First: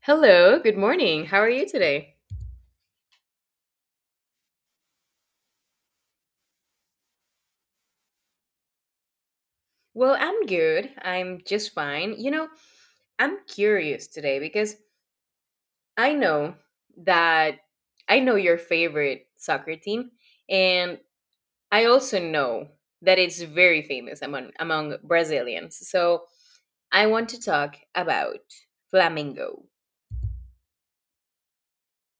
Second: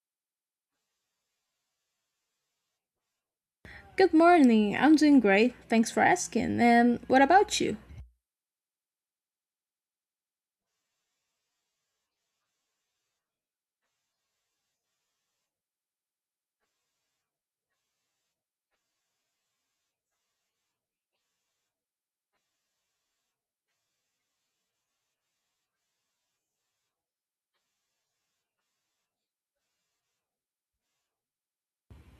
Hello, good morning. How are you today? Good morning. I'm doing great. Thanks for asking. And what about you? Well, I'm good. I'm just fine. You know, I'm curious today because I know that I know your favorite soccer team, and I also know that it's very famous among Brazilians. So I want to talk about Flamengo.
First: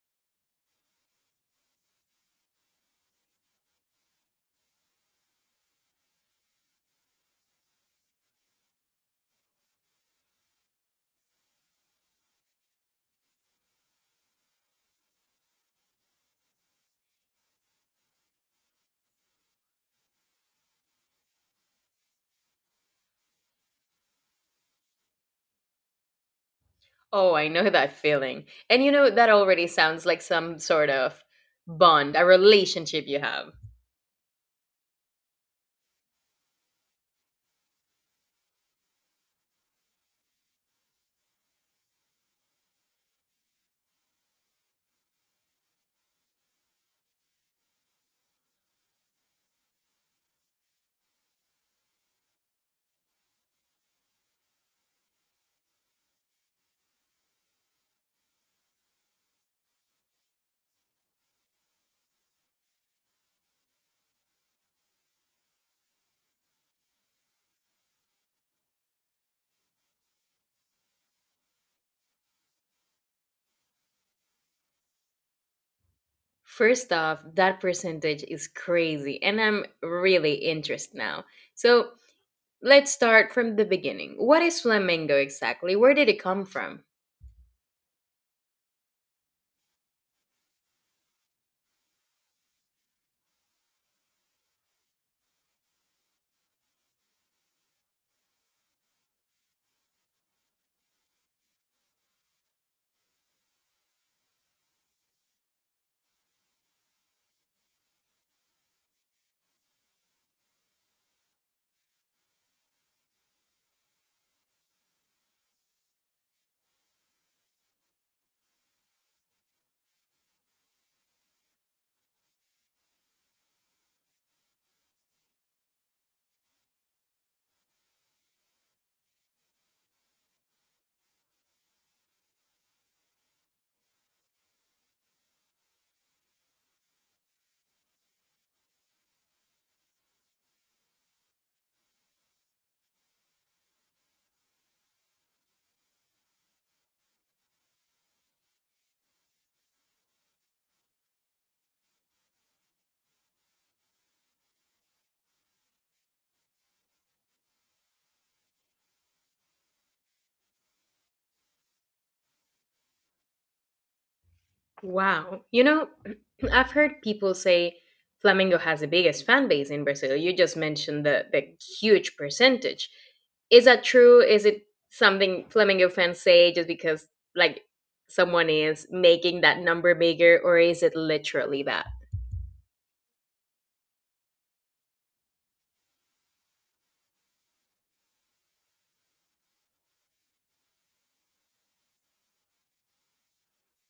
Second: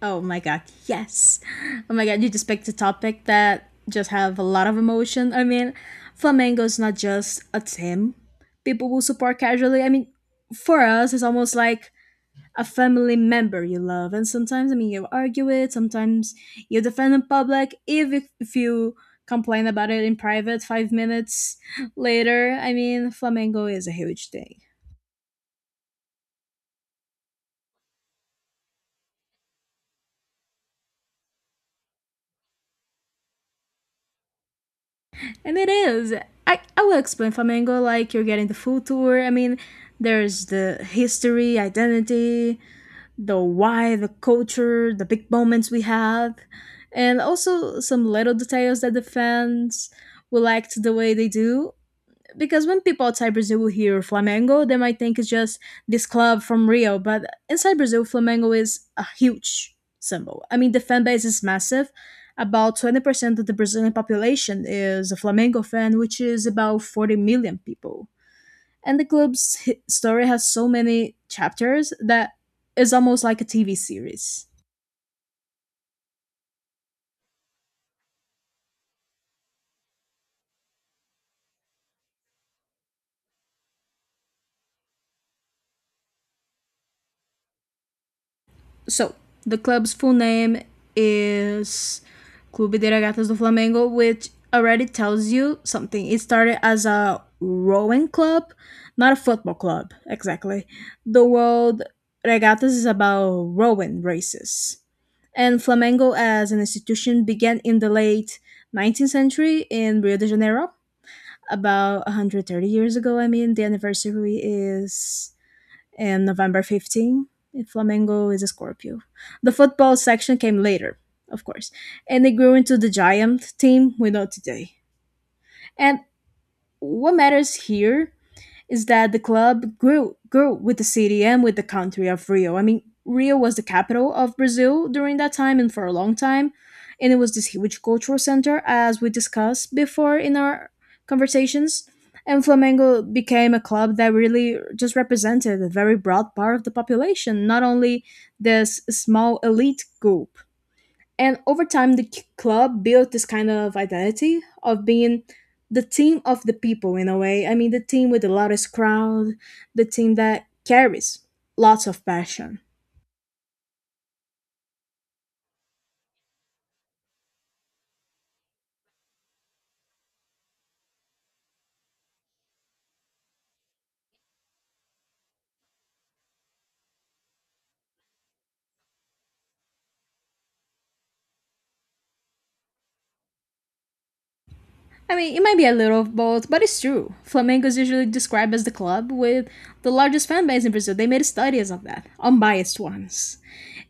Oh my god, yes. Oh my god, you just picked a topic that just have a lot of emotion. I mean, Flamengo is not just a team people will support casually. I mean, for us, it's almost like a family member you love. And sometimes, I mean, you argue it. Sometimes you defend in public. If you complain about it in private 5 minutes later, I mean, Flamengo is a huge thing. Oh, I know that feeling. And you know, that already sounds like some sort of bond, a relationship you have. And it is. I will explain Flamengo like you're getting the full tour. I mean, there's the history, identity, the why, the culture, the big moments we had, and also some little details that the fans will like to the way they do because when people outside Brazil will hear Flamengo, they might think it's just this club from Rio. But inside Brazil, Flamengo is a huge symbol. I mean, the fan base is massive. About 20% of the Brazilian population is a Flamengo fan, which is about 40 million people. And the club's story has so many chapters that it's almost like a TV series. First off, that percentage is crazy, and I'm really interested now. So let's start from the beginning. What is flamenco exactly? Where did it come from? So, the club's full name is Clube de Regatas do Flamengo, which already tells you something. It started as a rowing club, not a football club, exactly. The world regatas is about rowing races. And Flamengo as an institution began in the late 19th century in Rio de Janeiro, about 130 years ago. I mean, the anniversary is and November 15th, Flamengo is a Scorpio. The football section came later, of course, and it grew into the giant team we know today. And what matters here is that the club grew with the city and with the country of Rio. I mean, Rio was the capital of Brazil during that time and for a long time, and it was this huge cultural center as we discussed before in our conversations. And Flamengo became a club that really just represented a very broad part of the population, not only this small elite group. And over time, the club built this kind of identity of being the team of the people in a way. I mean, the team with the loudest crowd, the team that carries lots of passion. Wow. You know, I've heard people say Flamengo has the biggest fan base in Brazil. You just mentioned the huge percentage. Is that true? Is it something Flamengo fans say just because, like, someone is making that number bigger, or is it literally that? I mean, it might be a little of both, but it's true. Flamengo is usually described as the club with the largest fan base in Brazil. They made studies of that, unbiased ones.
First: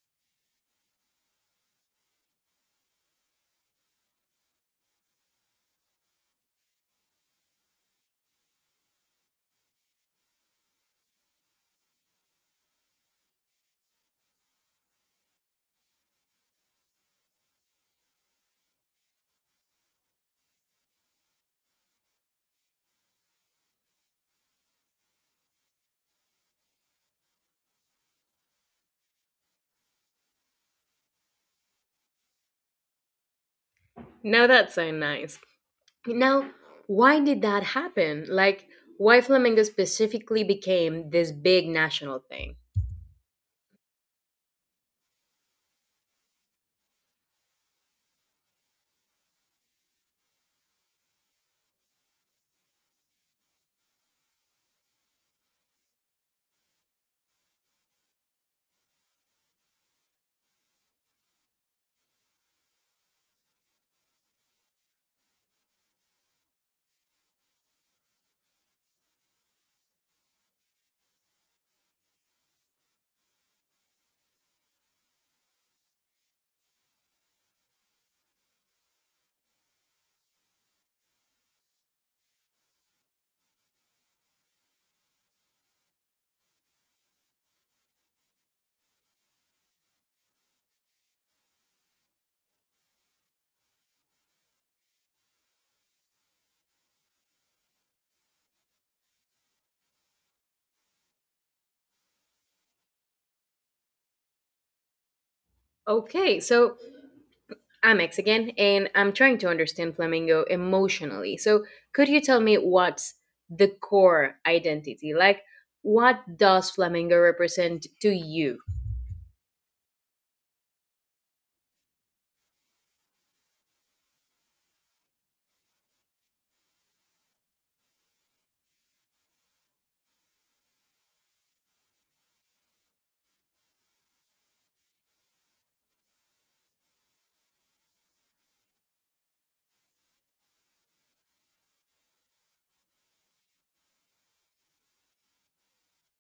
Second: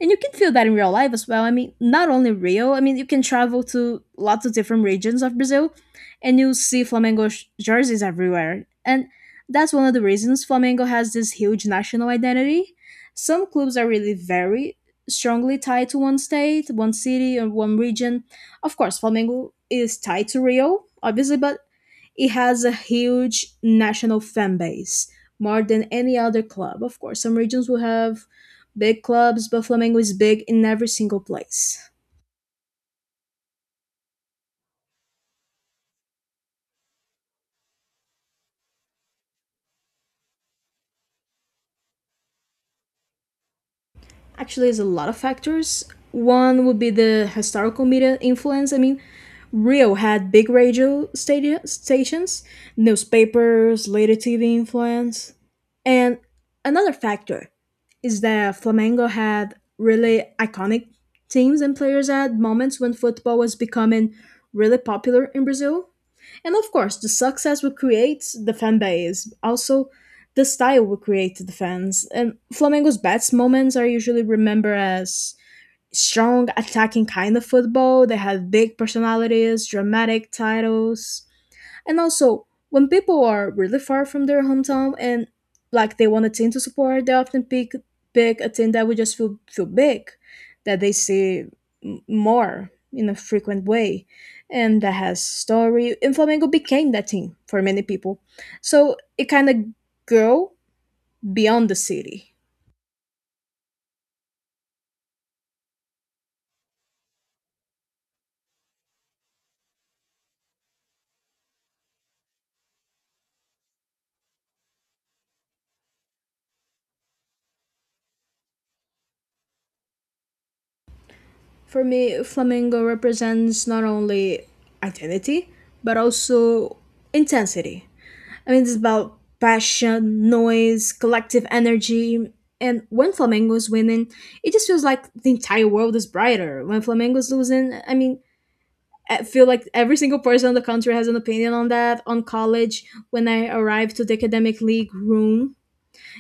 And you can feel that in real life as well. I mean, not only Rio, I mean, you can travel to lots of different regions of Brazil and you see Flamengo jerseys everywhere. And that's one of the reasons Flamengo has this huge national identity. Some clubs are really very strongly tied to one state, one city, or one region of course, Flamengo is tied to Rio, obviously, but it has a huge national fan base, more than any other club. Of course, some regions will have big clubs, but Flamengo is big in every single place. No, that's so nice. Now, why did that happen? Like, why Flamingo specifically became this big national thing? Actually, there's a lot of factors. One would be the historical media influence. I mean, Rio had big radio stations, newspapers, later TV influence. And another factor is that Flamengo had really iconic teams and players at moments when football was becoming really popular in Brazil. And of course, the success would create the fan base, also the style would create the fans. And Flamengo's best moments are usually remembered as strong attacking kind of football. They have big personalities, dramatic titles, and also when people are really far from their hometown and like they want a team to support, they often pick a team that would just feel big, that they see more in a frequent way, and that has story. And Flamengo became that team for many people, so it kind of grew beyond the city. Okay, so I'm X again, and I'm trying to understand Flamingo emotionally. So, could you tell me what's the core identity? Like, what does Flamingo represent to you? For me, flamingo represents not only identity, but also intensity. I mean, it's about passion, noise, collective energy. And when Flamengo is winning, it just feels like the entire world is brighter. When Flamengo is losing, I mean, I feel like every single person in the country has an opinion on that. On college, when I arrived to the academic league room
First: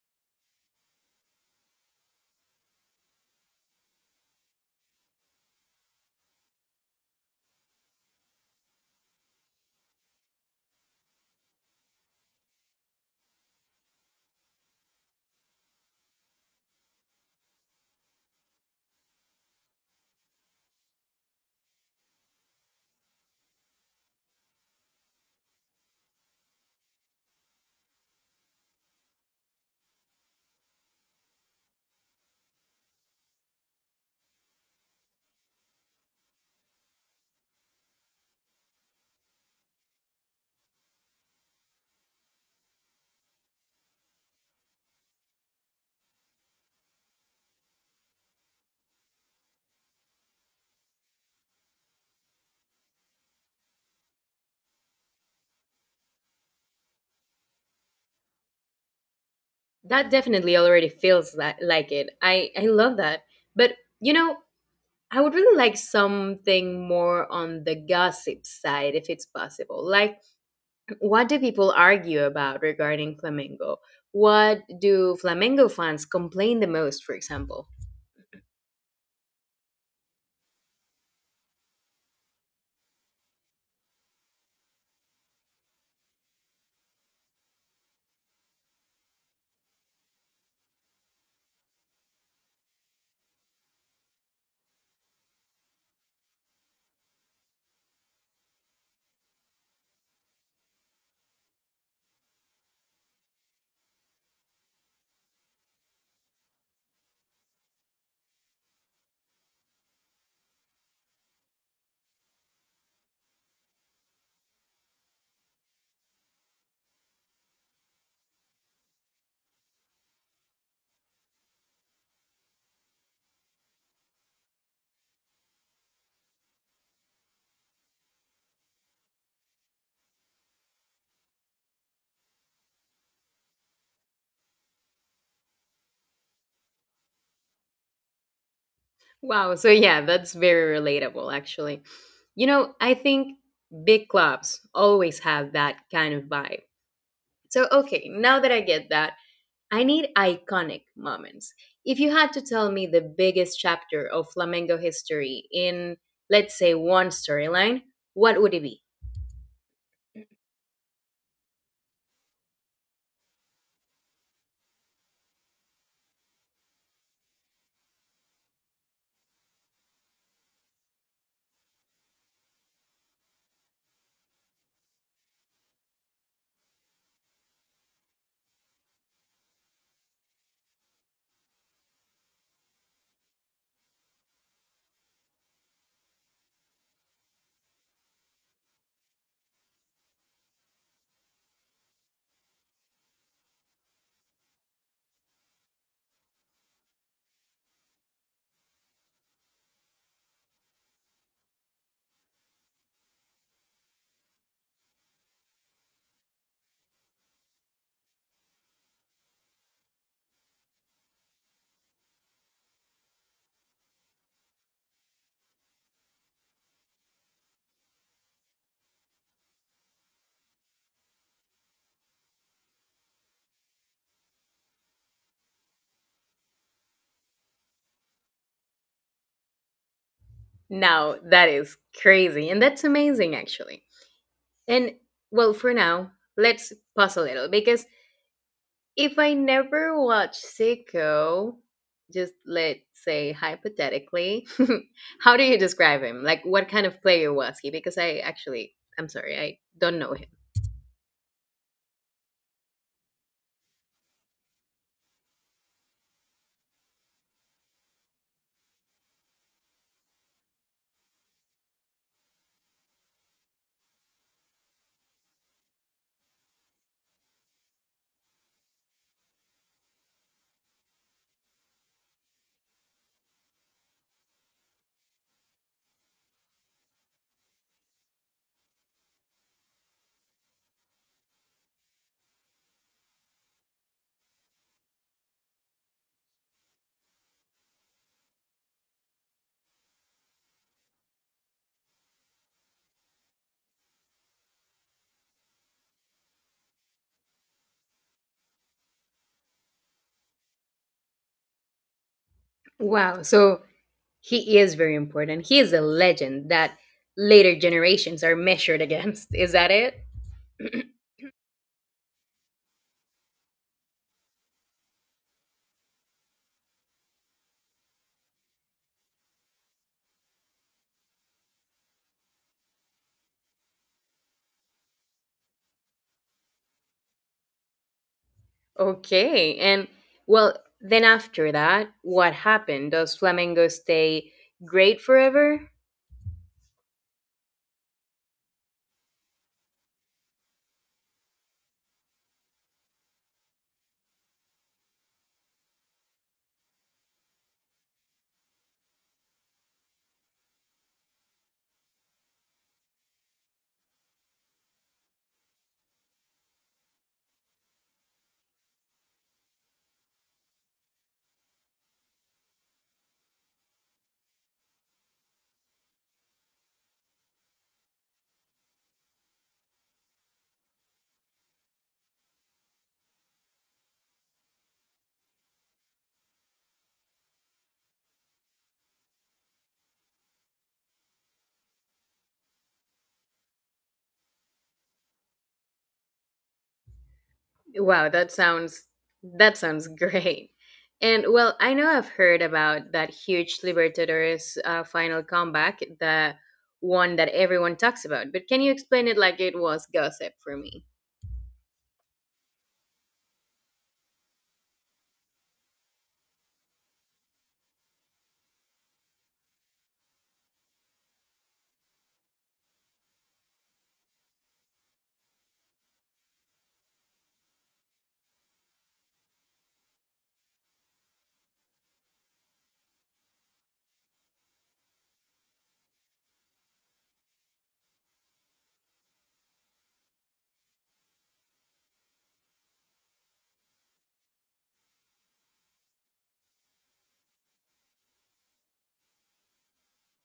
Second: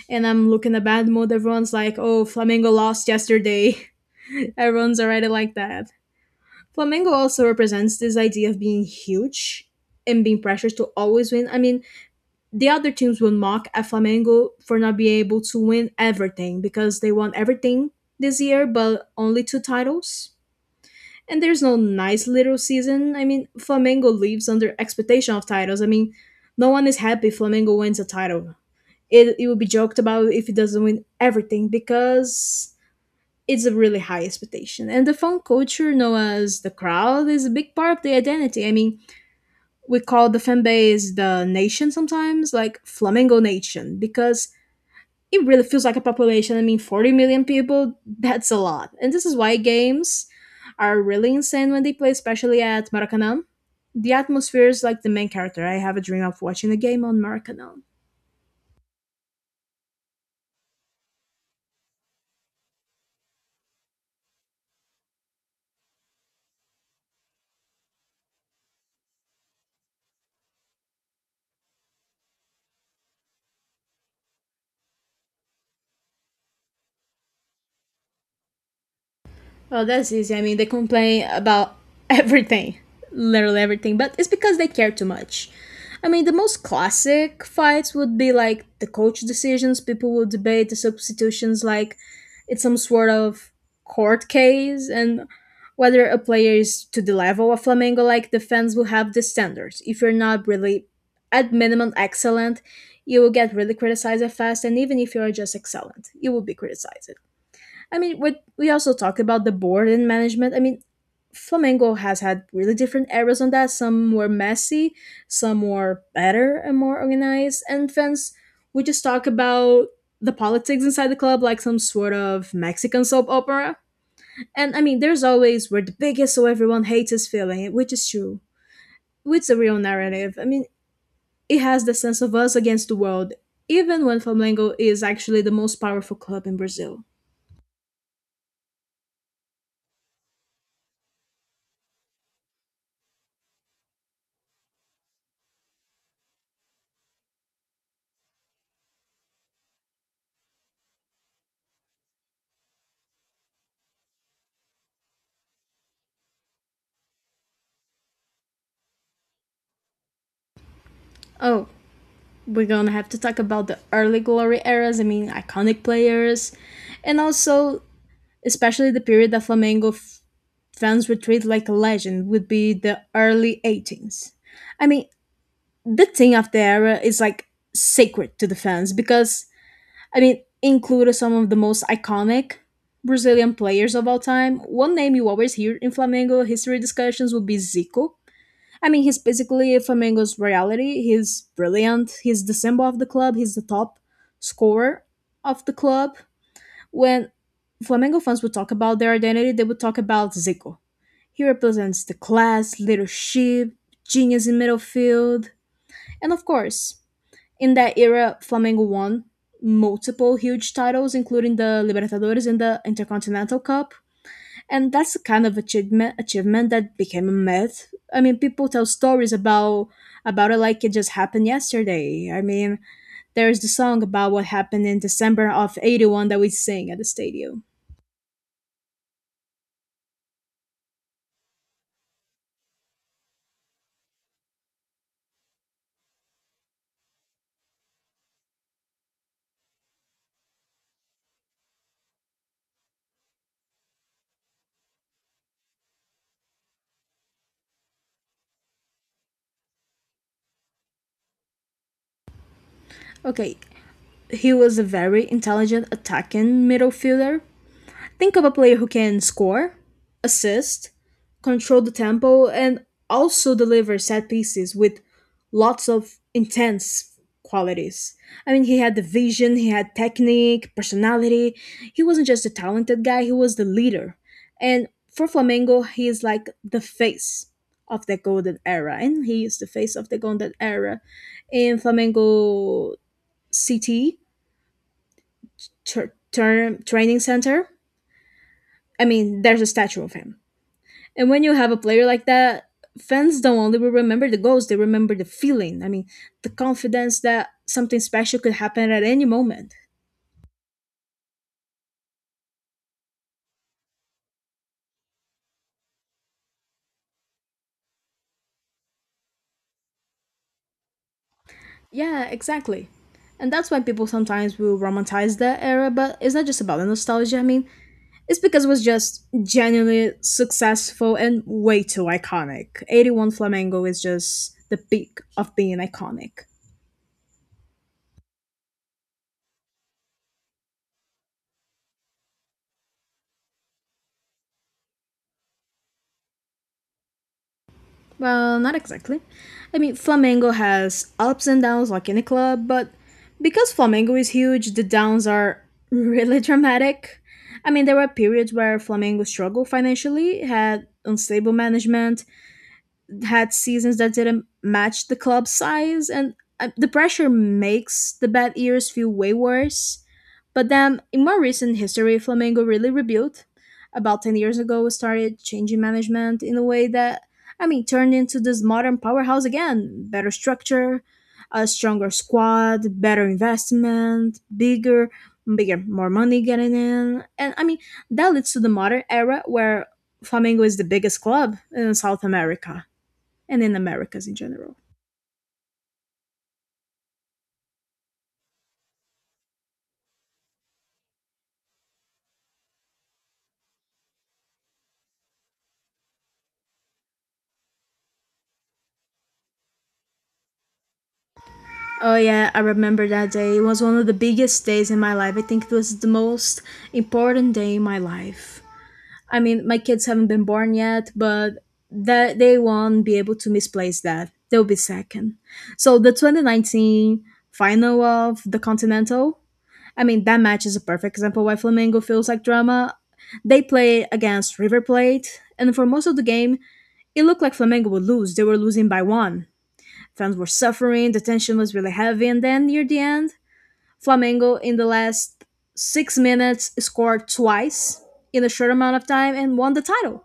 and I'm looking a bad mood, everyone's like, oh, Flamengo lost yesterday. Everyone's already like that. Flamengo also represents this idea of being huge and being pressured to always win. I mean, the other teams will mock at Flamengo for not being able to win everything because they won everything this year, but only two titles. And there's no nice little season. I mean, Flamengo lives under expectation of titles. I mean, no one is happy if Flamengo wins a title. It will be joked about if it doesn't win everything because it's a really high expectation. And the fan culture, known as the crowd, is a big part of the identity. I mean, we call the fan base the nation sometimes, like Flamengo Nation, because it really feels like a population. I mean, 40 million people, that's a lot. And this is why games are really insane when they play, especially at Maracanã. The atmosphere is like the main character. I have a dream of watching a game on Maracanã. That definitely already feels li- like it. I love that. But, you know, I would really like something more on the gossip side if it's possible. Like, what do people argue about regarding Flamengo? What do Flamengo fans complain the most, for example? Well, that's easy. I mean, they complain about everything, literally everything, but it's because they care too much. I mean, the most classic fights would be like the coach decisions. People will debate the substitutions like it's some sort of court case and whether a player is to the level of Flamengo, like the fans will have the standards. If you're not really at minimum excellent, you will get really criticized fast, and even if you are just excellent, you will be criticized. I mean, what we also talked about the board and management. I mean, Flamengo has had really different eras on that. Some were messy, some were better and more organized. And fans, we just talk about the politics inside the club like some sort of Mexican soap opera. And I mean, there's always we're the biggest, so everyone hates us feeling, which is true. It's a real narrative. I mean, it has the sense of us against the world, even when Flamengo is actually the most powerful club in Brazil. Wow, so yeah, that's very relatable, actually. You know, I think big clubs always have that kind of vibe. So, okay, now that I get that, I need iconic moments. If you had to tell me the biggest chapter of Flamengo history in, let's say, one storyline, what would it be? Oh, we're gonna have to talk about the early glory eras. I mean, iconic players, and also especially the period that Flamengo fans were treated like a legend would be the early 18s. I mean, the thing of the era is like sacred to the fans because I mean, included some of the most iconic Brazilian players of all time. One name you always hear in Flamengo history discussions would be Zico. I mean, he's basically Flamengo's reality. He's brilliant. He's the symbol of the club. He's the top scorer of the club. When Flamengo fans would talk about their identity, they would talk about Zico. He represents the class, leadership, genius in midfield. And of course, in that era, Flamengo won multiple huge titles, including the Libertadores and the Intercontinental Cup and that's the kind of achievement that became a myth. I mean, people tell stories about it like it just happened yesterday. I mean, there's the song about what happened in December of '81 that we sing at the stadium. Now, that is crazy, and that's amazing, actually. And well, for now, let's pause a little because if I never watch Sicko, just let's say hypothetically, how do you describe him? Like, what kind of player was he? Because I actually, I'm sorry, I don't know him. Okay, he was a very intelligent attacking middle fielder. Think of a player who can score, assist, control the tempo, and also deliver set pieces with lots of intense qualities. I mean, he had the vision, he had technique, personality. He wasn't just a talented guy, he was the leader. And for Flamengo, he is like the face of the golden era, and he is the face of the golden era in Flamengo City Training Center. I mean, there's a statue of him. And when you have a player like that, fans don't only will remember the goals, they remember the feeling. I mean, the confidence that something special could happen at any moment. Wow. So he is very important. He is a legend that later generations are measured against. Is that it? Yeah, exactly. And that's why people sometimes will romanticize that era, but it's not just about the nostalgia. I mean, it's because it was just genuinely successful and way too iconic. 81 Flamengo is just the peak of being iconic. Okay. And well, then after that, what happened? Does Flamengo stay great forever? Well, not exactly. I mean, Flamengo has ups and downs like any club, but because Flamengo is huge, the downs are really dramatic. I mean, there were periods where Flamengo struggled financially, had unstable management, had seasons that didn't match the club size, and the pressure makes the bad years feel way worse. But then, in more recent history, Flamengo really rebuilt. About 10 years ago, started changing management in a way that, I mean, turned into this modern powerhouse again. Better structure, a stronger squad, better investment, bigger, more money getting in. And I mean, that leads to the modern era where Flamengo is the biggest club in South America and in Americas in general. Wow, that sounds great. And well, I know I've heard about that huge Libertadores final comeback, the one that everyone talks about. But can you explain it like it was gossip for me? Oh yeah, I remember that day. It was one of the biggest days in my life. I think it was the most important day in my life. I mean, my kids haven't been born yet, but that they won't be able to misplace that. They'll be second. So the 2019 final of the Continental. I mean, that match is a perfect example why Flamengo feels like drama. They play against River Plate, and for most of the game, it looked like Flamengo would lose. They were losing by one. Fans were suffering, the tension was really heavy, and then near the end, Flamengo in the last 6 minutes scored twice in a short amount of time and won the title.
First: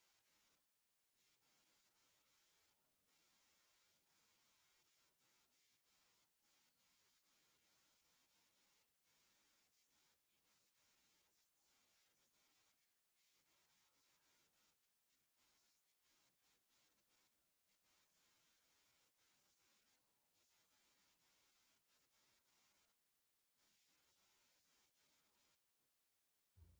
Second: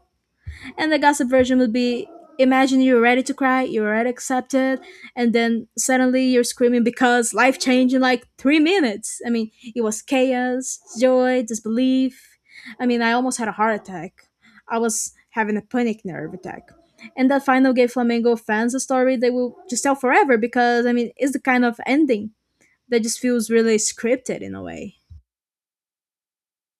And the gossip version would be imagine you're ready to cry, you're already accepted, and then suddenly you're screaming because life changed in like 3 minutes. I mean, it was chaos, joy, disbelief. I mean, I almost had a heart attack. I was having a panic nerve attack. And that final gave Flamengo fans a story they will just tell forever because, I mean, it's the kind of ending that just feels really scripted in a way.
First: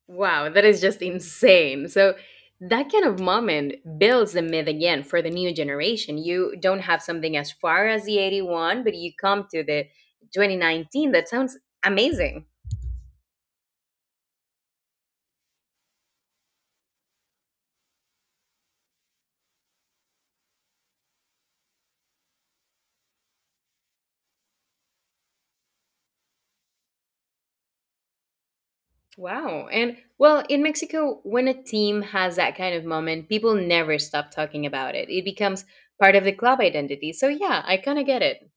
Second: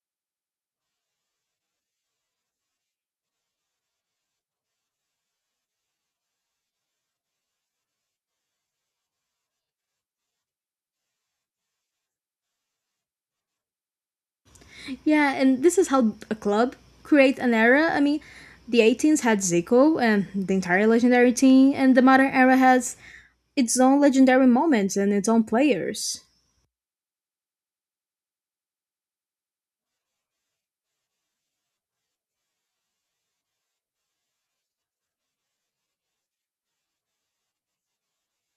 Wow, that is just insane. So that kind of moment builds the myth again for the new generation. You don't have something as far as the 81, but you come to the 2019. That sounds amazing. Yeah, and this is how a club create an era. I mean, the 18s had Zico and the entire legendary team, and the modern era has its own legendary moments and its own players. Wow. And well, in Mexico, when a team has that kind of moment, people never stop talking about it. It becomes part of the club identity. So, yeah, I kind of get it.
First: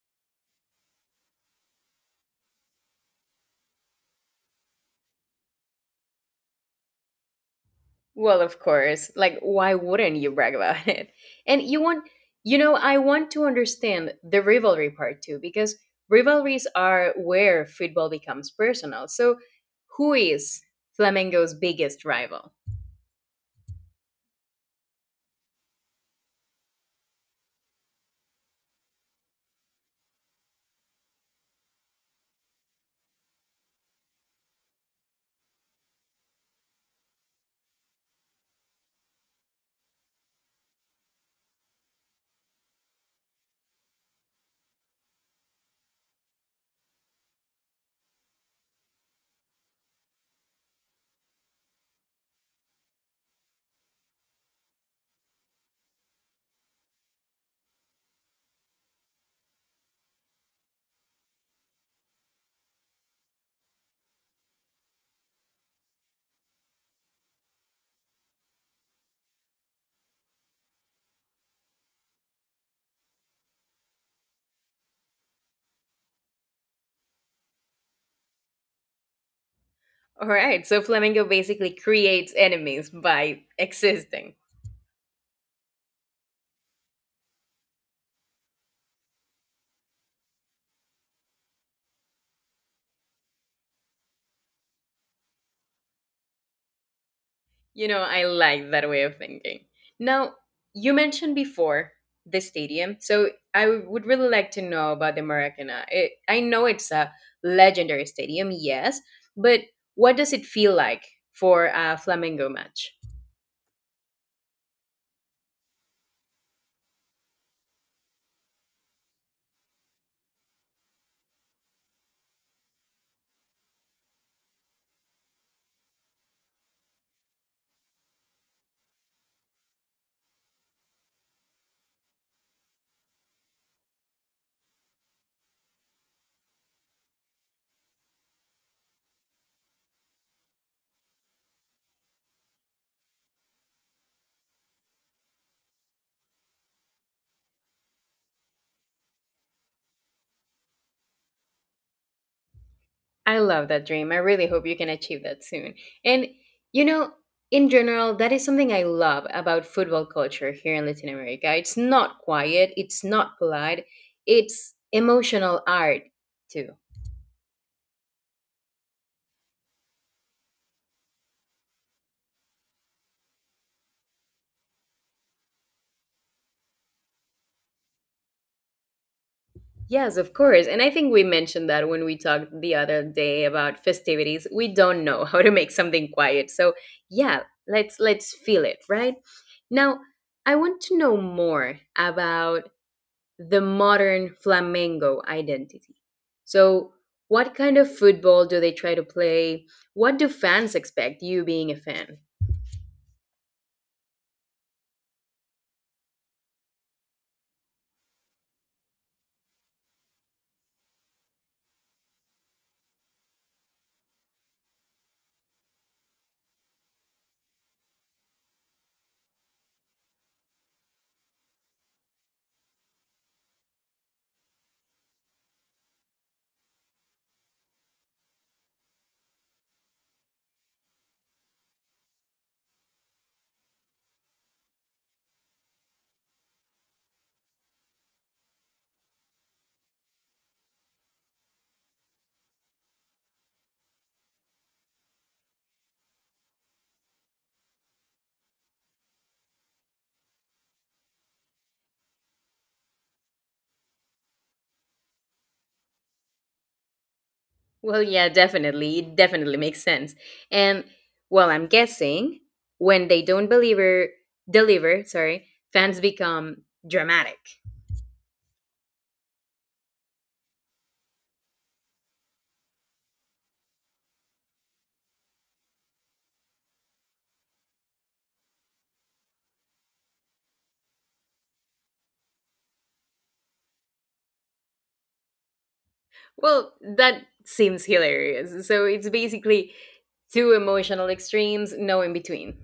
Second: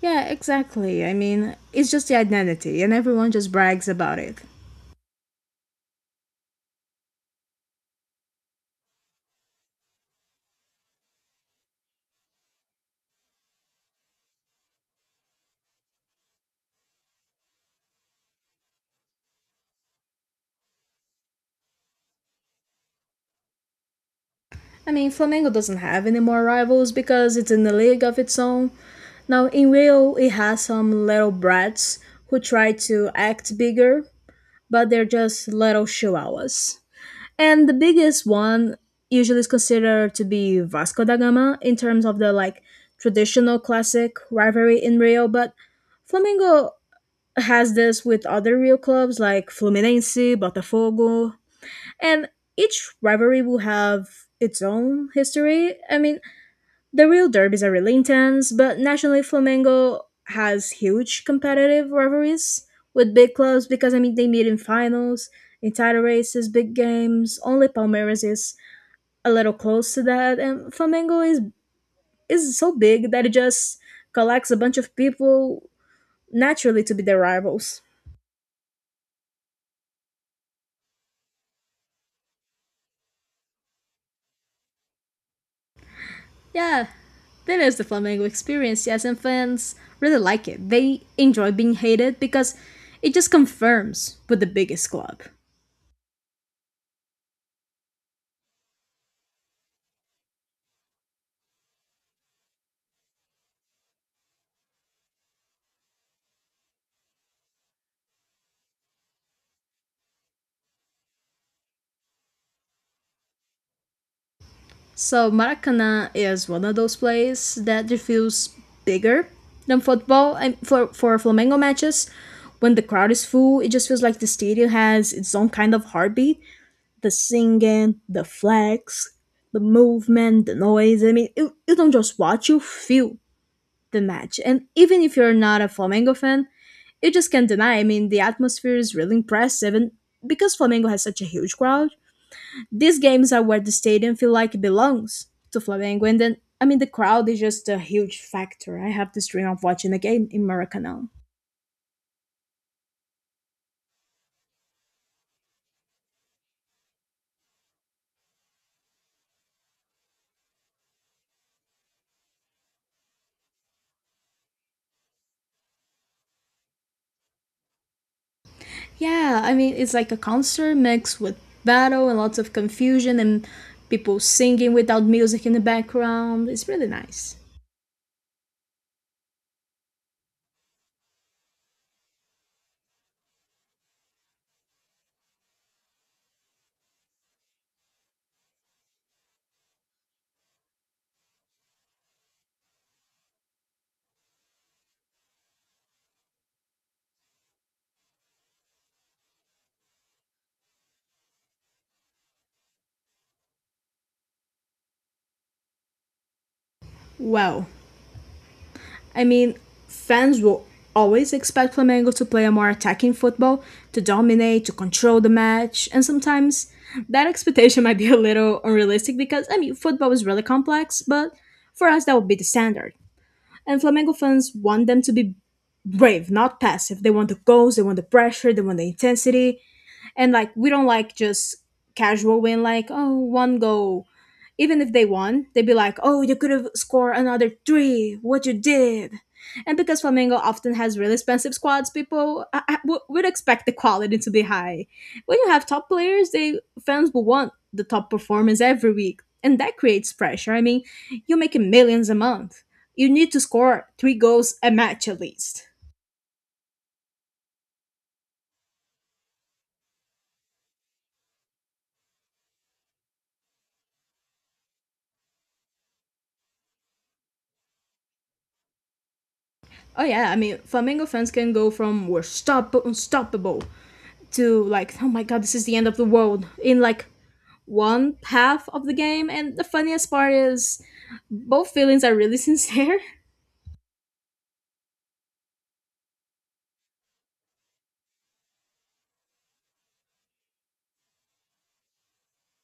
Yeah, exactly. I mean, it's just the identity, and everyone just brags about it. Well, of course. Like, why wouldn't you brag about it? And you want, you know, I want to understand the rivalry part too, because rivalries are where football becomes personal. So, who is Flamengo's biggest rival? I mean, Flamengo doesn't have any more rivals because it's in a league of its own. Now, in Rio, it has some little brats who try to act bigger, but they're just little chihuahuas. And the biggest one usually is considered to be Vasco da Gama in terms of the like traditional classic rivalry in Rio, but Flamengo has this with other Rio clubs like Fluminense, Botafogo, and each rivalry will have its own history. I mean, the real derbies are really intense, but nationally Flamengo has huge competitive rivalries with big clubs because, I mean, they meet in finals, in title races, big games. Only Palmeiras is a little close to that, and Flamengo is so big that it just collects a bunch of people naturally to be their rivals. All right. So, Flamengo basically creates enemies by existing. Yeah, that is the Flamengo experience, yes, and fans really like it. They enjoy being hated because it just confirms with the biggest club. You know, I like that way of thinking. Now, you mentioned before the stadium, so I would really like to know about the Maracanã. It, I know it's a legendary stadium, yes, but what does it feel like for a Flamengo match? So Maracanã is one of those places that it feels bigger than football. And for Flamengo matches, when the crowd is full, it just feels like the stadium has its own kind of heartbeat. The singing, the flags, the movement, the noise. I mean, you don't just watch; you feel the match. And even if you're not a Flamengo fan, you just can't deny. I mean, the atmosphere is really impressive, and because Flamengo has such a huge crowd, these games are where the stadium feel like it belongs to Flamengo. And then, I mean, the crowd is just a huge factor. I have this dream of watching a game in Maracanã. I love that dream. I really hope you can achieve that soon. And, you know, in general, that is something I love about football culture here in Latin America. It's not quiet, it's not polite, it's emotional art, too. Yeah, I mean, it's like a concert mixed with battle and lots of confusion and people singing without music in the background. It's really nice. Yes, of course. And I think we mentioned that when we talked the other day about festivities. We don't know how to make something quiet. So, yeah, let's feel it, right? Now, I want to know more about the modern flamenco identity. So, what kind of football do they try to play? What do fans expect, you being a fan? Wow, I mean, fans will always expect Flamengo to play a more attacking football, to dominate, to control the match, and sometimes that expectation might be a little unrealistic because, I mean, football is really complex, but for us, that would be the standard. And Flamengo fans want them to be brave, not passive. They want the goals, they want the pressure, they want the intensity. And, like, we don't like just casual win, like, oh, one goal. Even if they won, they'd be like, "Oh, you could have scored another three. What you did." And because Flamengo often has really expensive squads, people I would expect the quality to be high. When you have top players, they fans will want the top performance every week, and that creates pressure. I mean, you're making millions a month. You need to score three goals a match at least. Well, yeah, definitely. It definitely makes sense. And well, I'm guessing when they don't deliver, deliver, sorry, fans become dramatic. Oh yeah, I mean, Flamengo fans can go from we're unstoppable to like, oh my god, this is the end of the world in like one half of the game. And the funniest part is both feelings are really sincere. Well, that seems hilarious. So it's basically two emotional extremes, no in between.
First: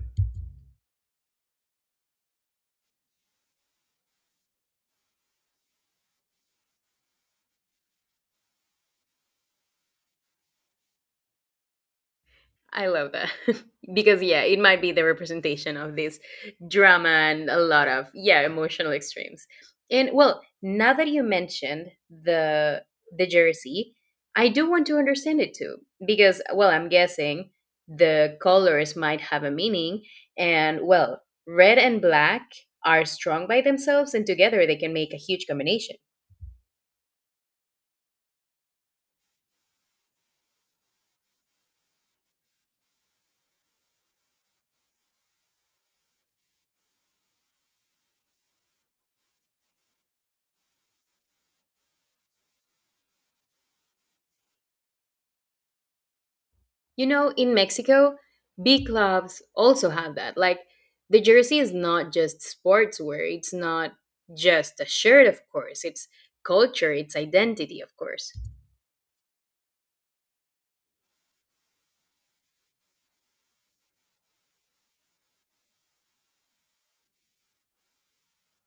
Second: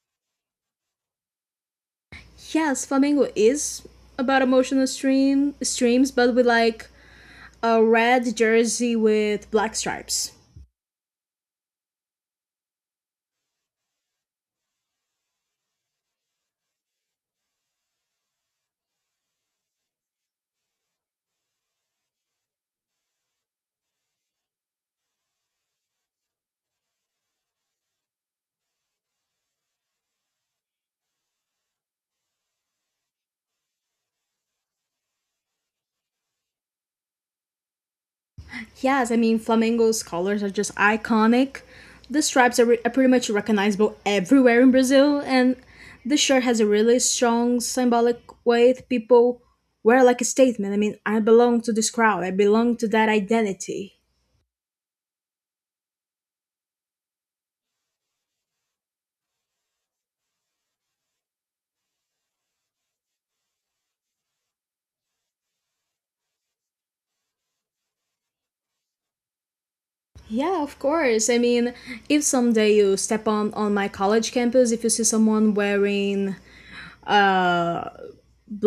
Yes, Flamengo is about emotional streams, but with like a red jersey with black stripes. I love that. Because yeah, it might be the representation of this drama and a lot of yeah, emotional extremes. And well, now that you mentioned the jersey, I do want to understand it too because well, I'm guessing the colors might have a meaning and well, red and black are strong by themselves and together they can make a huge combination. Yes, I mean Flamengo's colors are just iconic. The stripes are pretty much recognizable everywhere in Brazil, and the shirt has a really strong symbolic weight. People wear like a statement. I mean, I belong to this crowd. I belong to that identity. You know, in Mexico, big clubs also have that. Like the jersey is not just sportswear, it's not just a shirt, of course. It's culture, it's identity, of course. Yeah, of course. I mean, if someday you step on my college campus, if you see someone wearing a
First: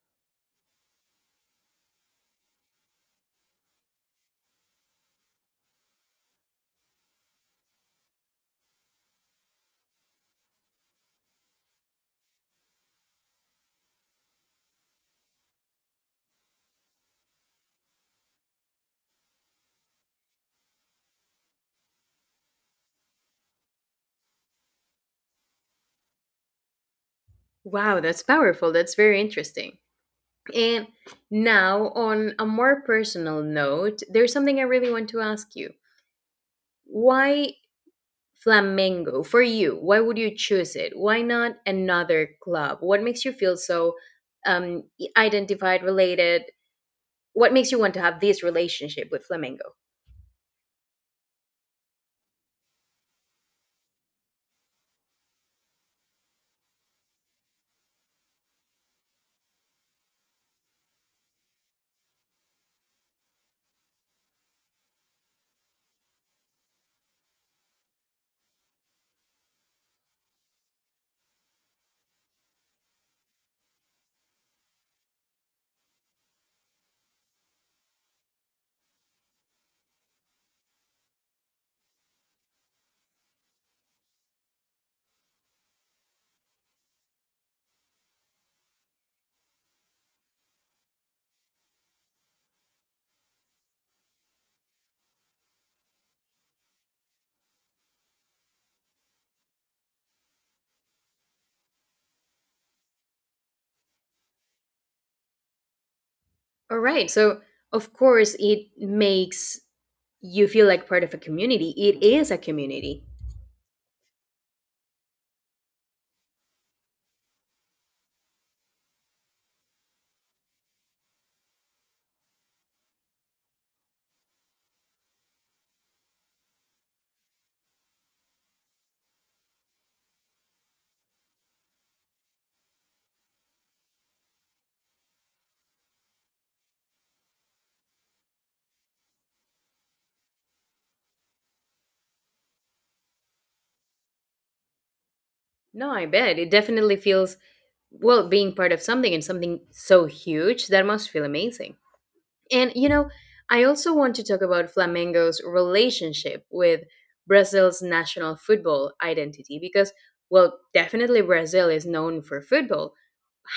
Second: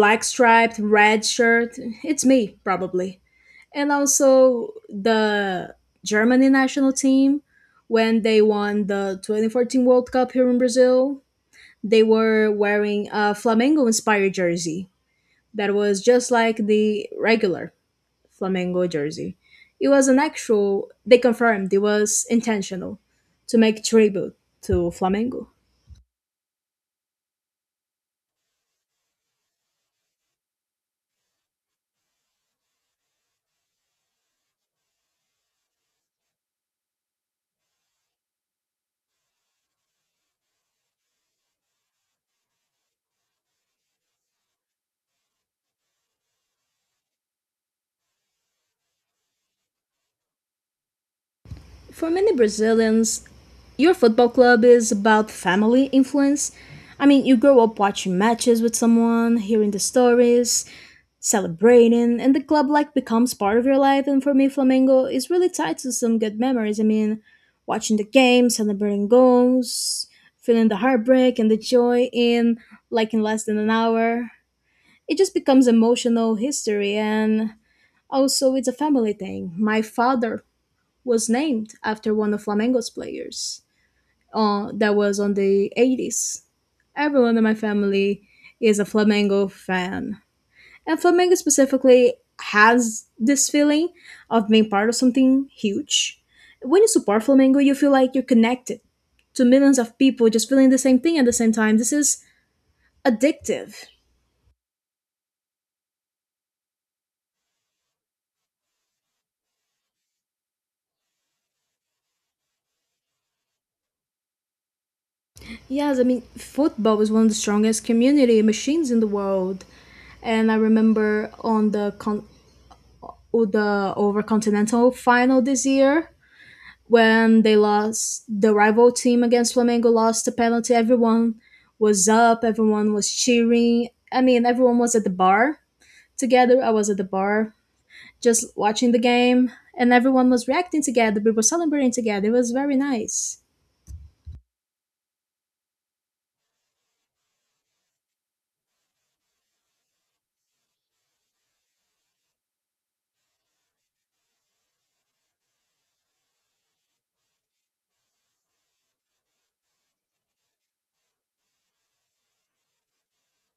black striped red shirt, it's me probably. And also the Germany national team when they won the 2014 World Cup here in Brazil, they were wearing a Flamengo inspired jersey that was just like the regular Flamengo jersey. It was an actual, they confirmed it was intentional to make tribute to Flamengo. Wow, that's powerful. That's very interesting. And now, on a more personal note, there's something I really want to ask you. Why Flamengo for you? Why would you choose it? Why not another club? What makes you feel so um, identified, related, what makes you want to have this relationship with flamenco? For many Brazilians, your football club is about family influence. I mean, you grow up watching matches with someone, hearing the stories, celebrating, and the club like becomes part of your life. And for me, Flamengo is really tied to some good memories. I mean, watching the game, celebrating goals, feeling the heartbreak and the joy in like in less than an hour. It just becomes emotional history, and also it's a family thing. My father was named after one of Flamengo's players that was on the 80s. Everyone in my family is a Flamengo fan. And Flamengo specifically has this feeling of being part of something huge. When you support Flamengo, you feel like you're connected to millions of people just feeling the same thing at the same time. This is addictive. All right. So, of course, it makes you feel like part of a community. It is a community. Yes, I mean, football is one of the strongest community machines in the world. And I remember on the or the over continental final this year when they lost the rival team against Flamengo lost a penalty. Everyone was up, everyone was cheering. I mean, everyone was at the bar together. I was at the bar just watching the game, and everyone was reacting together. We were celebrating together. It was very nice. No, I bet. It definitely feels, well, being part of something and something so huge, that must feel amazing. And you know, I also want to talk about Flamengo's relationship with Brazil's national football identity because, well, definitely Brazil is known for football.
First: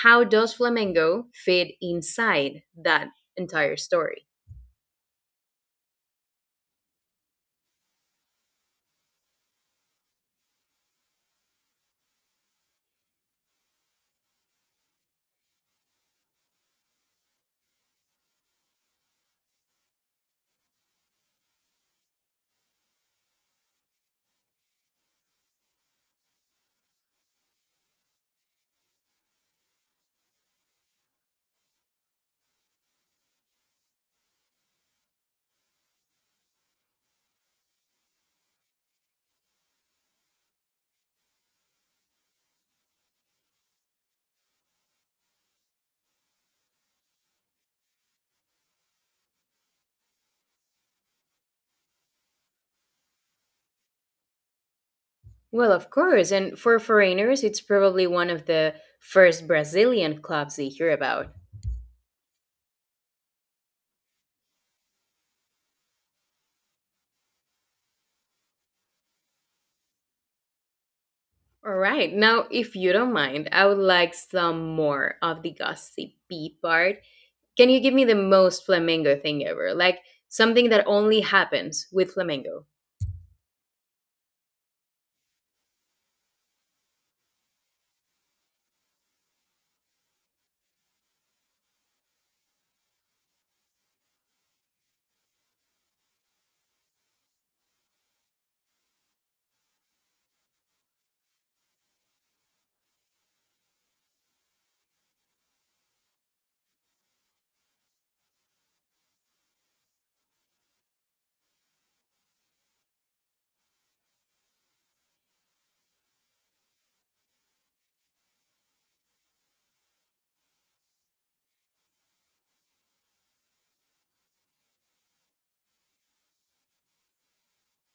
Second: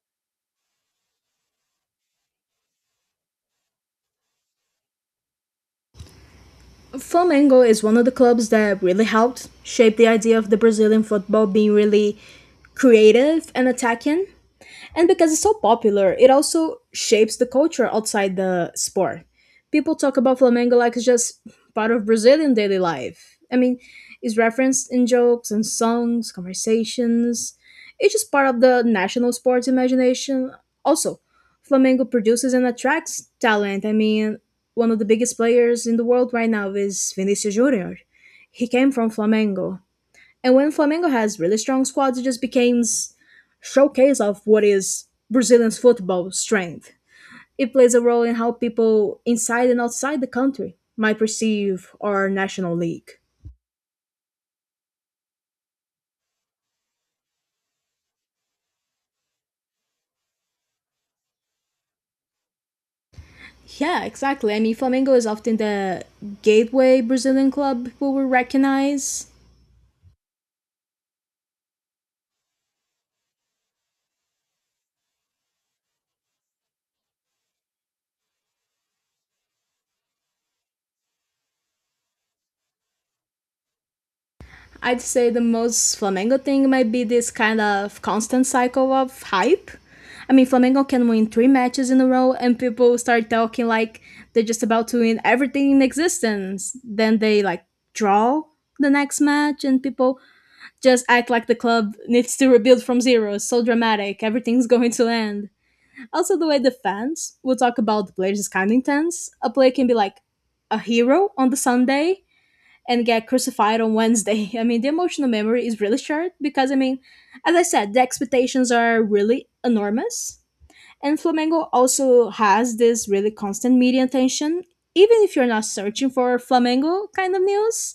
How does Flamengo fit inside that entire story? Flamengo is one of the clubs that really helped shape the idea of the Brazilian football being really creative and attacking. And because it's so popular, it also shapes the culture outside the sport. People talk about Flamengo like it's just part of Brazilian daily life. I mean, it's referenced in jokes and songs, conversations. It's just part of the national sports imagination. Also, Flamengo produces and attracts talent. I mean, one of the biggest players in the world right now is Vinicius Junior. He came from Flamengo. And when Flamengo has really strong squads, it just becomes showcase of what is Brazilian football strength. It plays a role in how people inside and outside the country might perceive our national league. Well, of course, and for foreigners, it's probably one of the first Brazilian clubs they hear about. Yeah, exactly. I mean, Flamengo is often the gateway Brazilian club people will recognize. All right, now, if you don't mind, I would like some more of the gossipy part. Can you give me the most Flamengo thing ever? Like something that only happens with Flamengo. I'd say the most Flamengo thing might be this kind of constant cycle of hype. I mean, Flamengo can win three matches in a row, and people start talking like they're just about to win everything in existence. Then they like draw the next match, and people just act like the club needs to rebuild from zero. It's so dramatic. Everything's going to end. Also, the way the fans will talk about the players is kind of intense. A player can be like a hero on the Sunday, and get crucified on Wednesday. I mean, the emotional memory is really short because, I mean, as I said, the expectations are really enormous. And Flamengo also has this really constant media attention. Even if you're not searching for Flamengo kind of news,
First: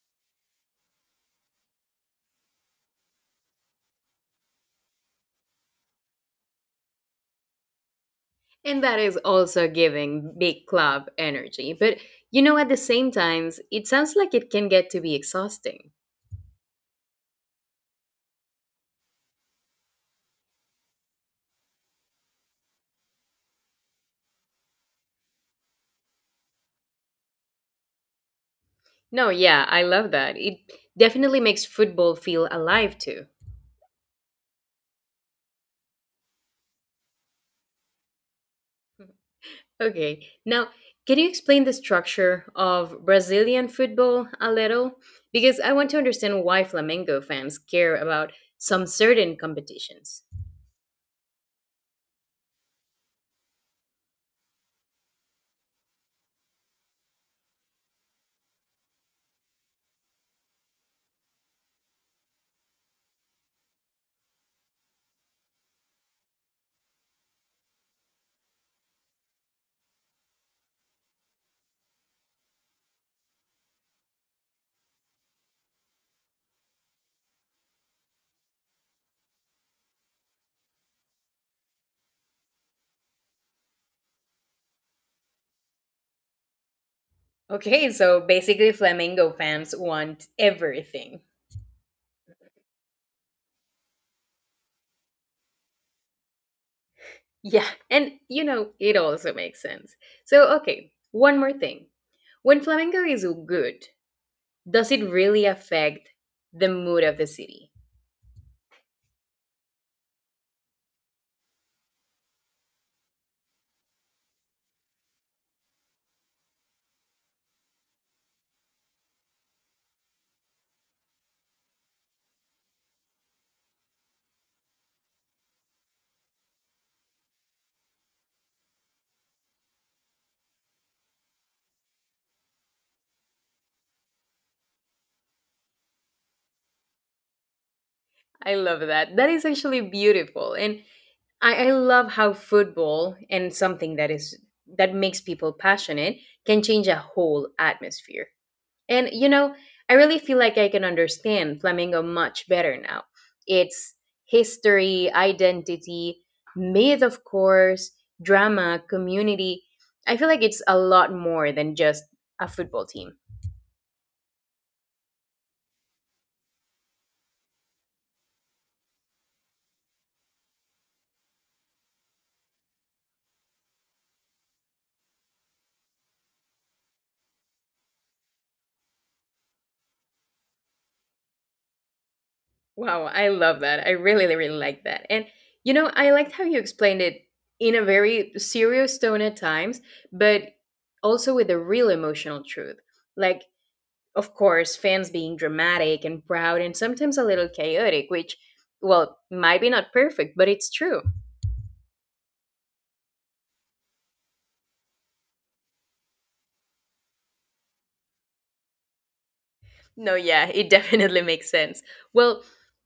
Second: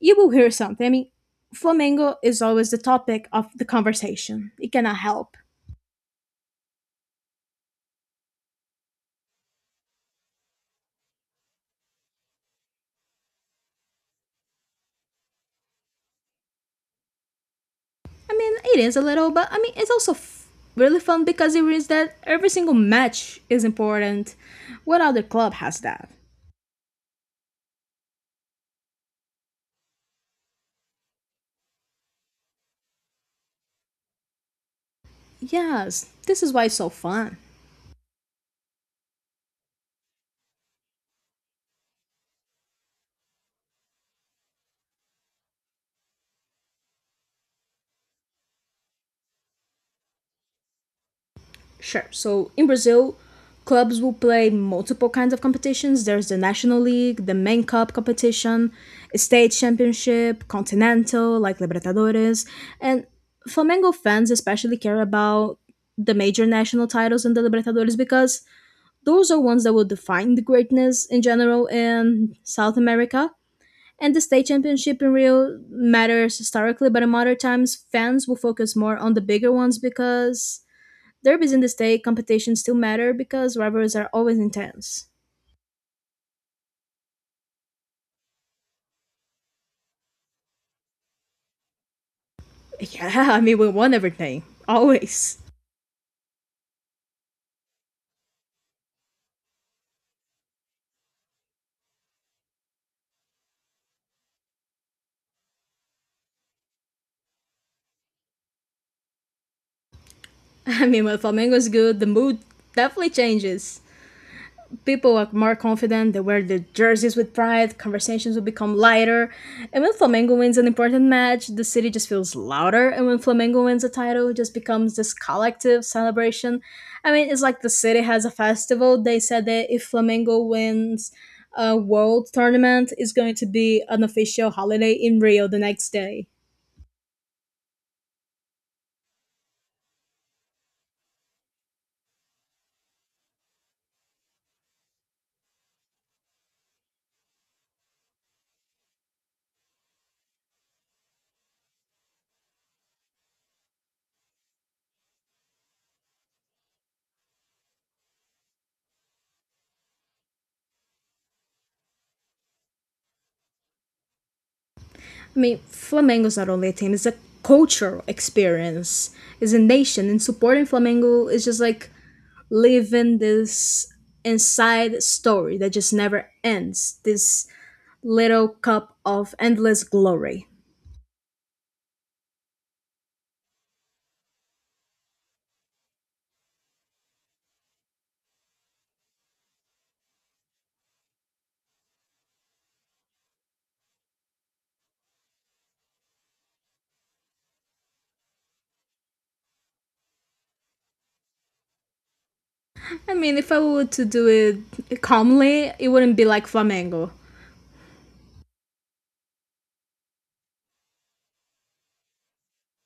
you will hear something. I mean, Flamengo is always the topic of the conversation. It cannot help. And that is also giving big club energy. But you know, at the same times, it sounds like it can get to be exhausting. I mean, it is a little, but I mean, it's also really fun because it means that every single match is important. What other club has that? No, yeah, I love that. It definitely makes football feel alive too. Yes, this is why it's so fun. Okay, now can you explain the structure of Brazilian football a little? Because I want to understand why Flamengo fans care about some certain competitions. Sure. So in Brazil, clubs will play multiple kinds of competitions. There's the National League, the Main Cup competition, state championship, continental like Libertadores, and Flamengo fans especially care about the major national titles in the Libertadores because those are ones that will define the greatness in general in South America. And the state championship in Rio matters historically, but in modern times, fans will focus more on the bigger ones because derbies in the state competitions still matter because rivalries are always intense. Okay, so basically, Flamengo fans want everything. Yeah, I mean, we won everything. Always. Yeah, and you know, it also makes sense. So, okay, one more thing. When Flamengo is good, does it really affect the mood of the city? I mean, when Flamengo is good, the mood definitely changes. People are more confident, they wear their jerseys with pride, conversations will become lighter. And when Flamengo wins an important match, the city just feels louder. And when Flamengo wins a title, it just becomes this collective celebration. I mean, it's like the city has a festival. They said that if Flamengo wins a world tournament, it's going to be an official holiday in Rio the next day. I love that. That is actually beautiful. And I love how football and something that makes people passionate can change a whole atmosphere. And you know, I really feel like I can understand flamingo much better now. Its history, identity, myth, of course, drama, community. I feel like it's a lot more than just a football team. I mean, Flamengo's not only a team, it's a cultural experience. It's a nation. And supporting Flamengo is just like live in this inside story that just never ends. This little cup of endless glory. Wow, I love that. I really, really like that. And you know, I liked how you explained it in a very serious tone at times, but also with a real emotional truth. Like of course, fans being dramatic and proud and sometimes a little chaotic, which, well, might be not perfect, but it's true. I mean, if I were to do it calmly, it wouldn't be like Flamengo. No, yeah, it definitely makes sense. Well,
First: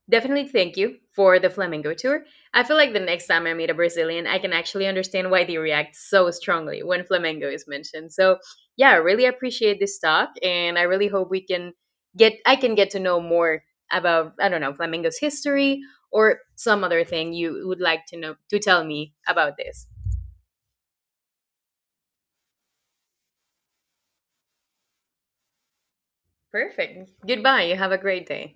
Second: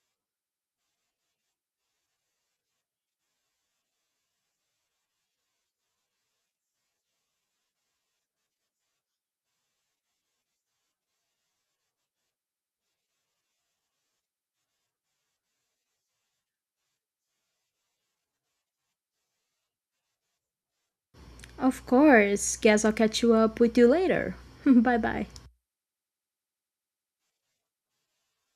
definitely thank you for the Flamengo tour. I feel like the next time I meet a Brazilian, I can actually understand why they react so strongly when Flamengo is mentioned. So, yeah, I really appreciate this talk and I really hope we can get I can get to know more about I don't know, Flamengo's history or some other thing you would like to know to tell me about this. Of course, guess I'll catch you up with you later. Bye bye. Perfect. Goodbye. You have a great day.